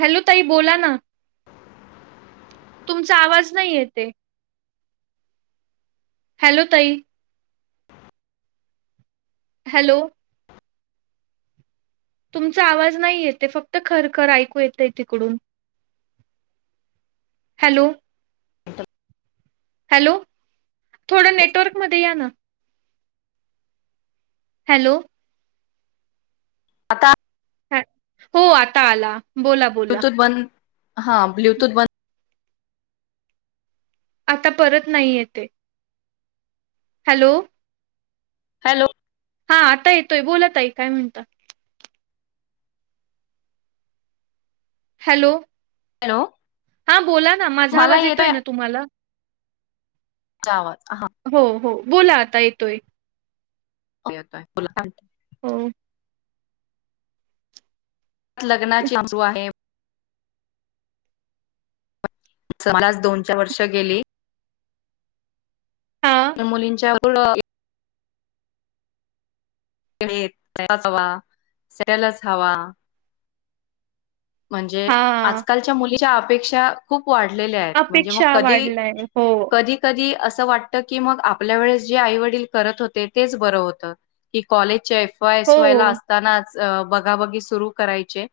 Hello ताई बोला ना तुमचा आवाज नाही येते हॅलो ताई हॅलो तुमचा आवाज नाही येतेय फक्त खरखर ऐकू येतंय तिकडून. हॅलो. [inaudible] हॅलो थोडं नेटवर्क मध्ये या ना. हॅलो. आता हो आता आला बोला बोला. ब्लूटूथ बंद हा ब्ल्यूटूथ बन आता परत नाही येतेय हॅलो हॅलो. हां आता येतोय बोला ताई काय म्हणता? हॅलो. हॅलो. हां बोला ना माझा आवाज येतोय ना तुम्हाला? आवाज हां हो हो बोला आता येतोय. येतेय बोला हो लग्नाची सुरू आहे. मलाच दोन चार वर्ष गेली. हा मुलींच्या [unintelligible] सेटल च हवा सेटल च हवा म्हणजे हा आजकालच्या मुलीच्या अपेक्षा खूप वाढलेल्या आहेत म्हणजे मग अपेक्षा कधी वाढलाय हो कधी कधी असं वाटत की मग आपल्या वेळेस जे आई वडील करत होते तेच बरं होत की कॉलेजच्या एफ वाई हो एसवाय ला असतानाच बघा बगी सुरू करायचे.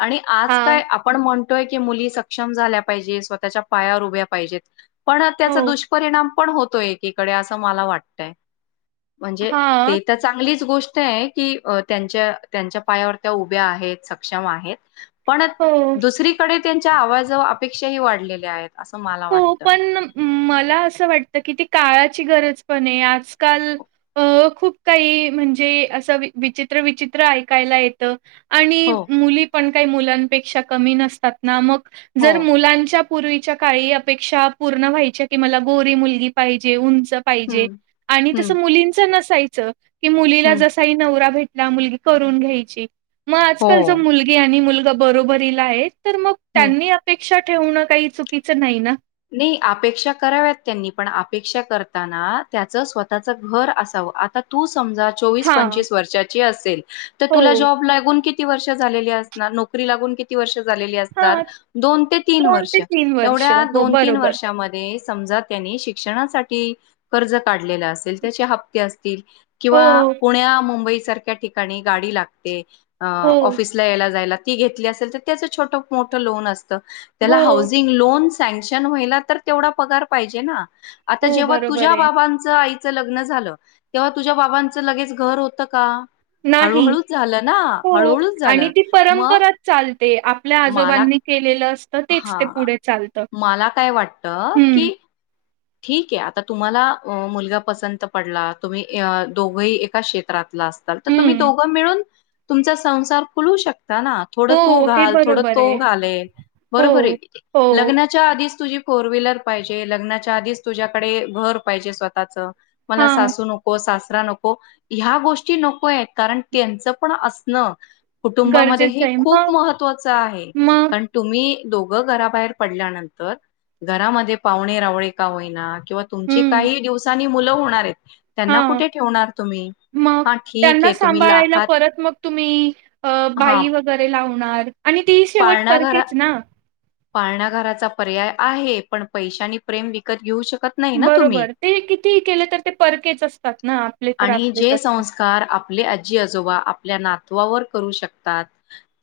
आणि आज हा काय आपण म्हण तोय की मुली सक्षम झाल्या पाहिजे स्वतःच्या पायावर उभ्या पाहिजेत पण हो त्याचा दुष्परिणाम पण होतोय एककडे अस मला वाटतय म्हणजे हा ते तर चांगलीच गोष्ट आहे की त्यांच्या त्यांच्या पायावर त्या उभ्या आहेत सक्षम आहेत. पण हो दुसरीकडे त्यांच्या आवाजव अपेक्षाही वाढलेल्या आहेत. असं मला हो वाटतं. पण मला असं वाटत की ते काळाची गरज पण आहे आजकाल अ खूप काही म्हणजे असं विचित्र विचित्र ऐकायला येतं. आणि हो, मुली पण काही मुलांपेक्षा कमी नसतात ना मग हो. जर मुलांच्या पूर्वीच्या काळी अपेक्षा पूर्ण व्हायच्या की मला गोरी मुलगी पाहिजे उंच पाहिजे हं, आणि हं, तसं मुलींचं नसायचं की मुलीला हं. जसाही नवरा भे मुलगी करून घ्यायची मग हो, आजकाल जर मुलगी आणि मुलगा बरोबरीला आहेत, तर मग हं. त्यांनी अपेक्षा ठेवणं काही चुकीचं नाही ना. नाही अपेक्षा कराव्यात त्यांनी पण अपेक्षा करताना त्याचं स्वतःच घर असा व आता तू समजा चोवीस हां, पंचवीस वर्षाची असेल तर तुला हो. जॉब लागून कि किती वर्ष झालेली असणार नोकरी लागून किती वर्ष झालेली असणार हां, दोन ते तीन ते वर्ष वर्ष. एवढ्या हो, दोन तीन बरोबर. वर्षामधे समजा त्यांनी शिक्षणासाठी कर्ज काढलेल असेल त्याचे हप्ते असे ल हो, किंवा पुण्या मुंबई सारख्या ठिकाणी गाडी लागते. अ हो, ऑफिसला यायला जायला ती घेतली असेल तर त्याचं छोट मोठं लोन अस त त्याला हो, हाऊसिंग लोन सँक्शन व्हायला तर तेवढा पगार पाहिजे ना? आता हो, जेव्हा बरोबर तुझ्या आहे. बाबांचं. लग्न झालं तेव्हा तुझ्या बाबांचं लगेच घर होत का. नाही हळूहळूच झालं ना हो हळूहळूच आणि झालं. ती मग परंपराच चालते आपल्या मला आजोबांना. के असत तेच ते हा पुढे चालत मला काय वाटतं हम. की ठीक आहे आता तुम्हाला मुलगा पसंत पडला तुम्ही दोघंही एका क्षेत्रात. अस तर तुम्ही हं. दोघं मिळून तुमचा संसार खुलू शकता. ना थोडं तू हो, हे घाल थोड बरोबर तो आहे. घालेल हो, बरोबर आहे हो. लग्नाच्या आधीच. तुझी फोर व्हीलर पाहिजे लग्नाच्या आधीच तुझ्याडे घर पाहिजे स्वतःच. मला हां, सासू नको सास. नको ह्या गोष्टी नको कारण त्यांच पण असण. कुटुंबामध्ये हे गरजेचं आहे. मग, खूप महत्वाचं आहे मग कारण तुम्ही. दोघं घराबाहेर पडल्यानंतर घरामध्ये पाहणे रावळे का होईना. किंवा तुमची हं, काही दिवसांनी मुलं होणार आहेत त्यांना हां. कुठे ठेवणार तुम्ही. मग हा ठीक त्यांना आहे तुम्ही सांभाळायला लाखात परत मग तुम्ही हा बाई वगैरे लावून. आणि ती शेवट परकेच ना. पाळणाघराचा पर्याय आहे पण पैशानी प्रेम विकत घेऊ शकतो. बरोबर ते किती केले तर ते परकेच असतात ना. तर आणि आपलेच जे असतात. संस्कार आपले आजी आजोबा. आपल्या नावावर करू शकतात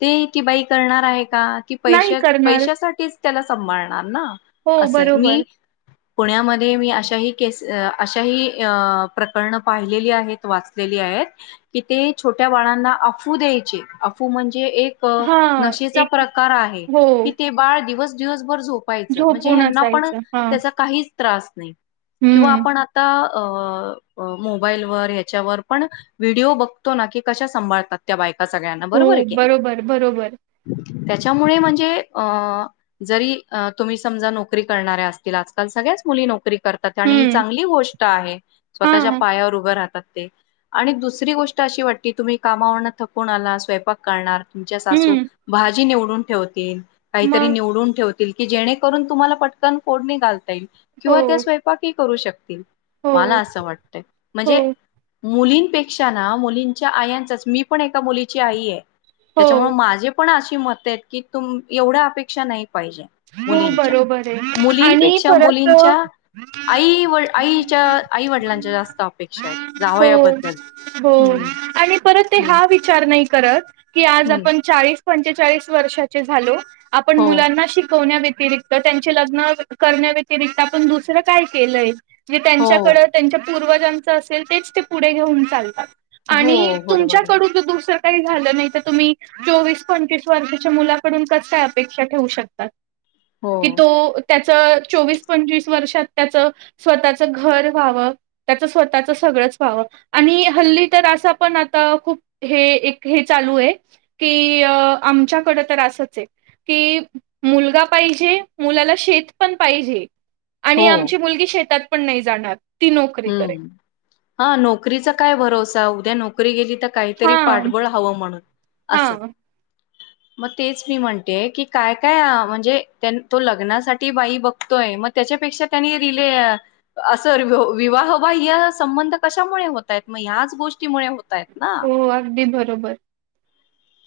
ते बाई करणार आहे का. की पश नाही करणार पैशासाठीच त्याला सांभाळणार ना हो असंय बरोबर मी. पुण्यामध्ये मी अशाही केस अशाही प्रकरण. पाहिलेली आहेत वाचलेली आहेत की ते छोट्या बाळांना अफू द्यायचे अूफू म्हणजे जे एक हां नशेचा एक प्रकार आहे हो क ते बाळ दिवस दिवस. वर झो म्हणजे झोपून पण असायचं हां त्याचा काही त्रास नाही किंवा हम्म. आपण आता. अ अ. मोबाईल व ह्याच्यावर पण व्हिडिओ बघतो ना की कशा सांभातात त्या बाईला. ह सगळ्यांना बरोबर आहे हो की नाही. बरोबर, बरोबर त्याच्यामुळे म्हणजे अ जरी तुम्ही समजा नोकरी करणाऱ्या असतील आजकाल सगळे. सगळ्याच मुली नोकरी करतात ह हम्म. चांगली गोष्ट आहे स्वतःच्या. हां पायावर उभ राहतात ते आणी दुसरी गोष्ट अशी वाटतेय तुम्ही कामा थकून आला स्वयक करणार. तुमच्या सासू हम्म. भाजी निवडून ठेवतील काहीतरी मग निवडून ठेव. की जेणेकरून तुम्हाला पटकन फोडणी घालता येईल हो, किंवा त्या स्वयंपाक हि करू शकतील. हो, मला असं वाटतंय म्हणजे. हो, मुलींपेक्षा ना मुलींच्या आयांचाच मी पण एका मुलीची आई आहे. हो, त्याच्यामुळे माझे पण अशी मतं आहेत की तुम एवढ्या अपेक्षा नाही पाहिजे. हो मुलींच्या बरोबर आहे आणि मुलींपेक्षा परत अ, मुलींच्या. आई व आईच्या आई वडिलांच्या जास्त. अपेक्षा आहेत जावया हो. बद्दल हो हम्. आणि परत ते हा विचार नाही करत की आज हम्म आपण चाळीस पंचेचाळीस वर्षाचे झालो. आपण हो मुलांना शिक. व्यतिरत त्यांची लग्न करण्या व्यतिरिक्त आपण दुसरं काय केलंय. जे हो त्यांच्याकड त्यांच्या पूर्वजांचं असेल तेच ते पुढे घेऊन चालतात. हो आणि बरोबर आहे तुमच्याकडून दुसर. काही झालं नाही तर तुम्ही चोवीस पंचवीस वर्षाच्या मुलाकडून कस काय अपेक्षा ठेवू शकताात. हो कि तो त्या. च चोवीस पंचवीस वर्षांत त्यांच स्वताच घर व्हाव. स्वता- हल्ली तर अस पण आ खूप चालू आहे. की आमच्याकडं तर असच आहे की, मुलगा पाहिजे मुलाला शेत पण पाहिजे आणि हो आमची मुलगी शेतात. पण नाही जाणार. ती नोकरी करेल हम्म हा नोकरीचा काय भरोसा उद्या नोकरी गेली तर काहीतरी हा पाठबळ हवं म्हणून हा असं मग तेच मी म्हणते की काय काय म्हणजे तो लग्नासाठी बाई बघतोय मग त्याच्यापेक्षा त्याने रिले असं विवाहबाह्य संबंध कशामुळे होत आहेत मग ह्याच गोष्टीमुळे होत हो अगदी बरोबर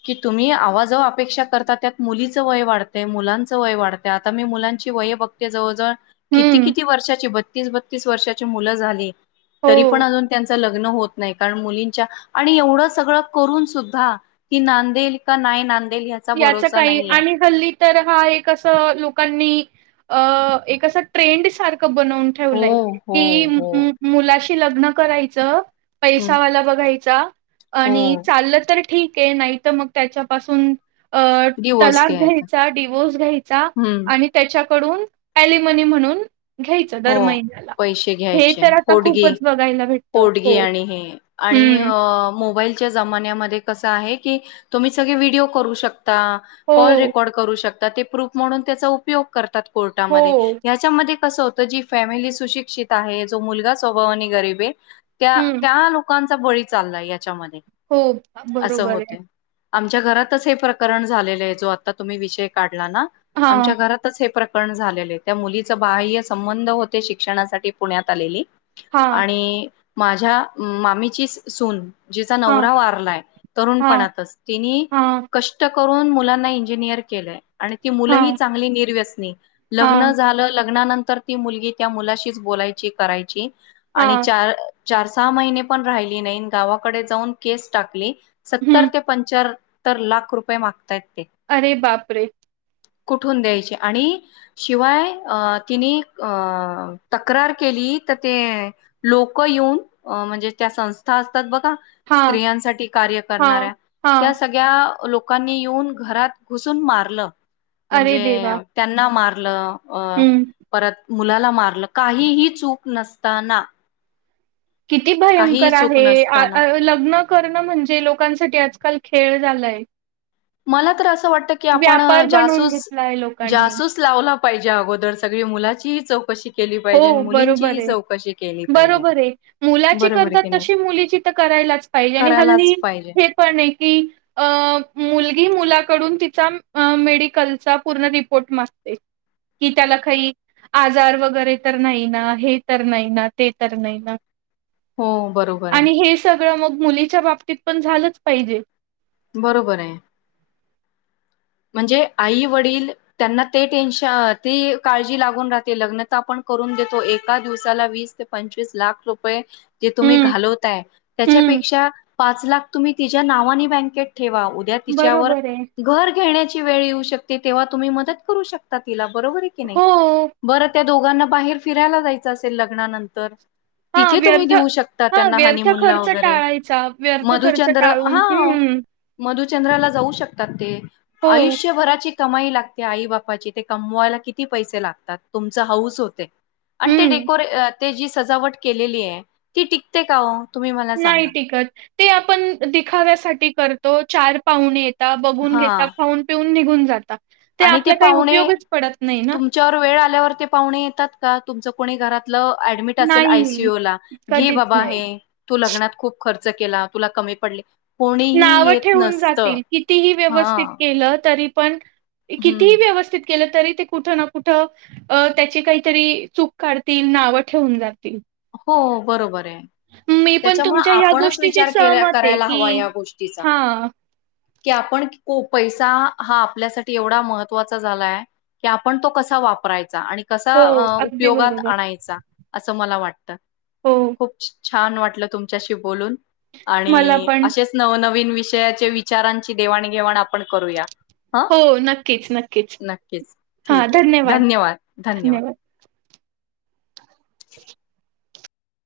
कि तुम्ही आवाजव अपेक्षा करता त्यात मुलीचं वय वाढतय, मुलांचं वय वाढत आता मी मुलांची वय बघते जवळजवळ किती हम्म किती वर्षाची बतीस बत्तीस वर्षाची मुलं झाली तरी हो पण अजून त्यांच लग्न होत नाही कारण मुलींच्या आणि एवढं सगळं करून सुद्धा ती नांदेल का नाही ह्याचा याच भरोसा काही नाहीये आणि हल्ली तर हा एक असं लोकांनी अ एक ट्रेंड सारख बनवून हो, ठेवलंय हो, की हो. मुलाशी लग्न करायचं हं. पैसा वाला बघायचा हो. आणि चाललं तर ठीक आहे नाही तर मग त्याच्यापासून अ तलाक घ्यायचा डिवोर्स घ्यायचा हं. आणि त्याच्या कडून एलीमनी म्हणून घ्यायचं दर हो. महिन्याला पैसे हे घ्यायचे. तर आता पोटगी खूपच बघायला भेटत पोटगी हो आणि हे आणि हं. मोबाईलच्या जमान्यामध्ये कसं आहे कि तुम्ही सगळे व्हिडिओ करू शकता, कॉल हो, रेकॉर्ड करू शक ता ते प्रूफ म्हणून त्याचा उपयोग करतात कोर्टामध्ये हो. ह्याच्यामध्ये कसं जी फॅमिली सुशिक्षित आहे जो मुलगा स्वभावाने आणि गरीब आहे त्या हं. लोकां चा बळी चाललाय याच्यामध्ये हो. असं बरोबर आहे. होतय. आमच्या घरातच हे प्रकरण झालेलं आहे जो आता तुम्ही विषय काढला ना हां, आमच्या घरातच हे प्रक रण झालेले त्या मुलीचे बाह्य संबंध होते शिक्षणासाठी पुण्यात आलेली हां, आणि माझ्या मामीचीच सून जिचा हां. नवरा वारलाय हां, तरुणपणातच तिनी हां, कष्ट करून मुलांना इंजिनियर केलं. आणि ती मुलंही हां, चांगली निर्व्यसनी. लग्न हां, झालं, लग्नानंतर ती मुलगी त्या मुलाशीच बोलायची, करायची आणि हां, चार चार सहा महिने पण राहिली नाहीन गावाकडे जाऊन केस टाकली सत्तर हं. ते पंच्या त्तर लाख रुपये मागताय. अरे बापरे! कुठून द्यायचे आणि शिवाय अ तिने अ तक्रार केली तर ते लोक येऊन म्हणजे त्या संस्था असतात बघ हां, स्त्रियांसाठी कार्य करणाऱ्या हां, त्या हां. सगळ्या लोक लोकांनी येऊन घरात घुसून मारलं अरे म्हणजे देवा! त्यांना मारलं, अ हं. परत मुलाला मारलं काहीही चूक नसताना. किती काहीही भयंकर चूक नसताना आहे! लग्न करणं म्हणजे लोकांसाठी आजकाल खेळ झालाय. मला तर असं वाटत की आपण व्यापार बनवून जासूस, घेतला आहे लोकांनी. जासूस लावला. पाहिजे अगोदर सगळी मुलाची चौकशी केली हो पाहिजे आणि बरोबर मुलींचीही आहे चौकशी केली पाहिजे बरोबर आहे मुलाची बरोबर आहे की करतात नाही तशी मुलीची तर कर लाच पाहिजे आणि हल्ली करायलाच पाहिजे हे पण आहे की अ मुल गी मुलाकडून तिचा मेडिकलचा पूर्ण रिपोर्ट मागते. कि त्याला काही आजार वगैरे तर नाही ना हे तर नाही ना ते तर नाही ना हो बरोबर आहे आणि हे सगळं मग मुलीच्या बाबतीत पण झालंच पाहिजे. बरोबर आहे. म्हणजे आई वडील त्यांना ते टेन्शन ती काळजी लागून राहते लग्न तर आपण देतो एका दिवसाला वीस ते पंचवीस लाख रुपये जे तुम्ही हम्म घालवताय त्याच्या हम्म पेक्षा, पाच लाख तुम्ही तिचृ ठेवा, उद्या तिच्यावर बरोबर आहे. घर घेण्याची वेळ येऊ शकते,, तेव्हा तुम्ही मदत करू शकता तिलाऽऽ बरोबर आहे की नाही, हो बरं त्या दोघांना बाहेर फिरायला जायचं असेल लग्नानंतरऽऽ हा तिथे तुम्ही व्यर्थ देऊ शकता,, हा त्यांना व्यर्थ हनीमुनला खर्च वगैरे टाळायचा व्यर्थ खर्च मधुचंद्र टाळून हा. हम्म मधुचंद्राला जाऊ शकतात ते, हो. आयुष्यभराचीऽऽ कमाई लागते आई बापाची ते कमवायला किती पैसे लागतात तुमच हाऊस होतेऽऽ आणि ते हम्म. डेकोरे ते जी सजावट केलेली आहे ती टिकते का ओ? नाही टिकत, ते आपण दिखाव्यासाठी करतो चार पावणेऽऽ, ता, बघून घेता, हा खाऊन, पिऊन निघून जाता. आणि ते आपला काही पाहुणे, उपयोगच पडत नाही ना. तुमच्यावर वेळ आल्यावर ते पाहुणे येतात का? तुमचं कोणी घरातऽऽ अॅडमीट असेल आय सीू नाही. यू ला, घे कधीच बाबा नाही. हे, तु लग्नात खुप खर्चऽऽ केला, तुला कमी पडलेऽऽ नावं ठेूवून जातील, कितीही हा व्यवस्थीत केलं तरीऽऽ, पण, कितीही हम्म व्यवस्थित केऽऽ तरी ते कुठं ना कुठं अ त्याची काहीतरी चूक काढतील,, नावं ठेवून जातील.. हो, बरोबर ओ. मी पण त्यांच्यामुळ, तुमच्या ह्या आपणच गोष्टीशी विचार के सहमत आहे करायला की हवा या गोष्टीचा. हा की आपण पैसा हा आपल्यासाठी एवढा महत्त्वाचा झालाय, की आपण तो कसा वापरायचा? आणि कसा हो अं अगदी उपयोगात बरोबर आणायचा, असं मला वाटत. हो खूपऽ छान वाटलं तुमच्याशी बोलून,, मला आणि पण असेच नवनवीन विशऽऽ विषयाच्या विचारांची देवाणघेवाण आपण करूया. हा, हो नक्कीच नक्कीच नक्कीच,, ठीक य, धन्यवाद, धन्यवाद. [inaudible]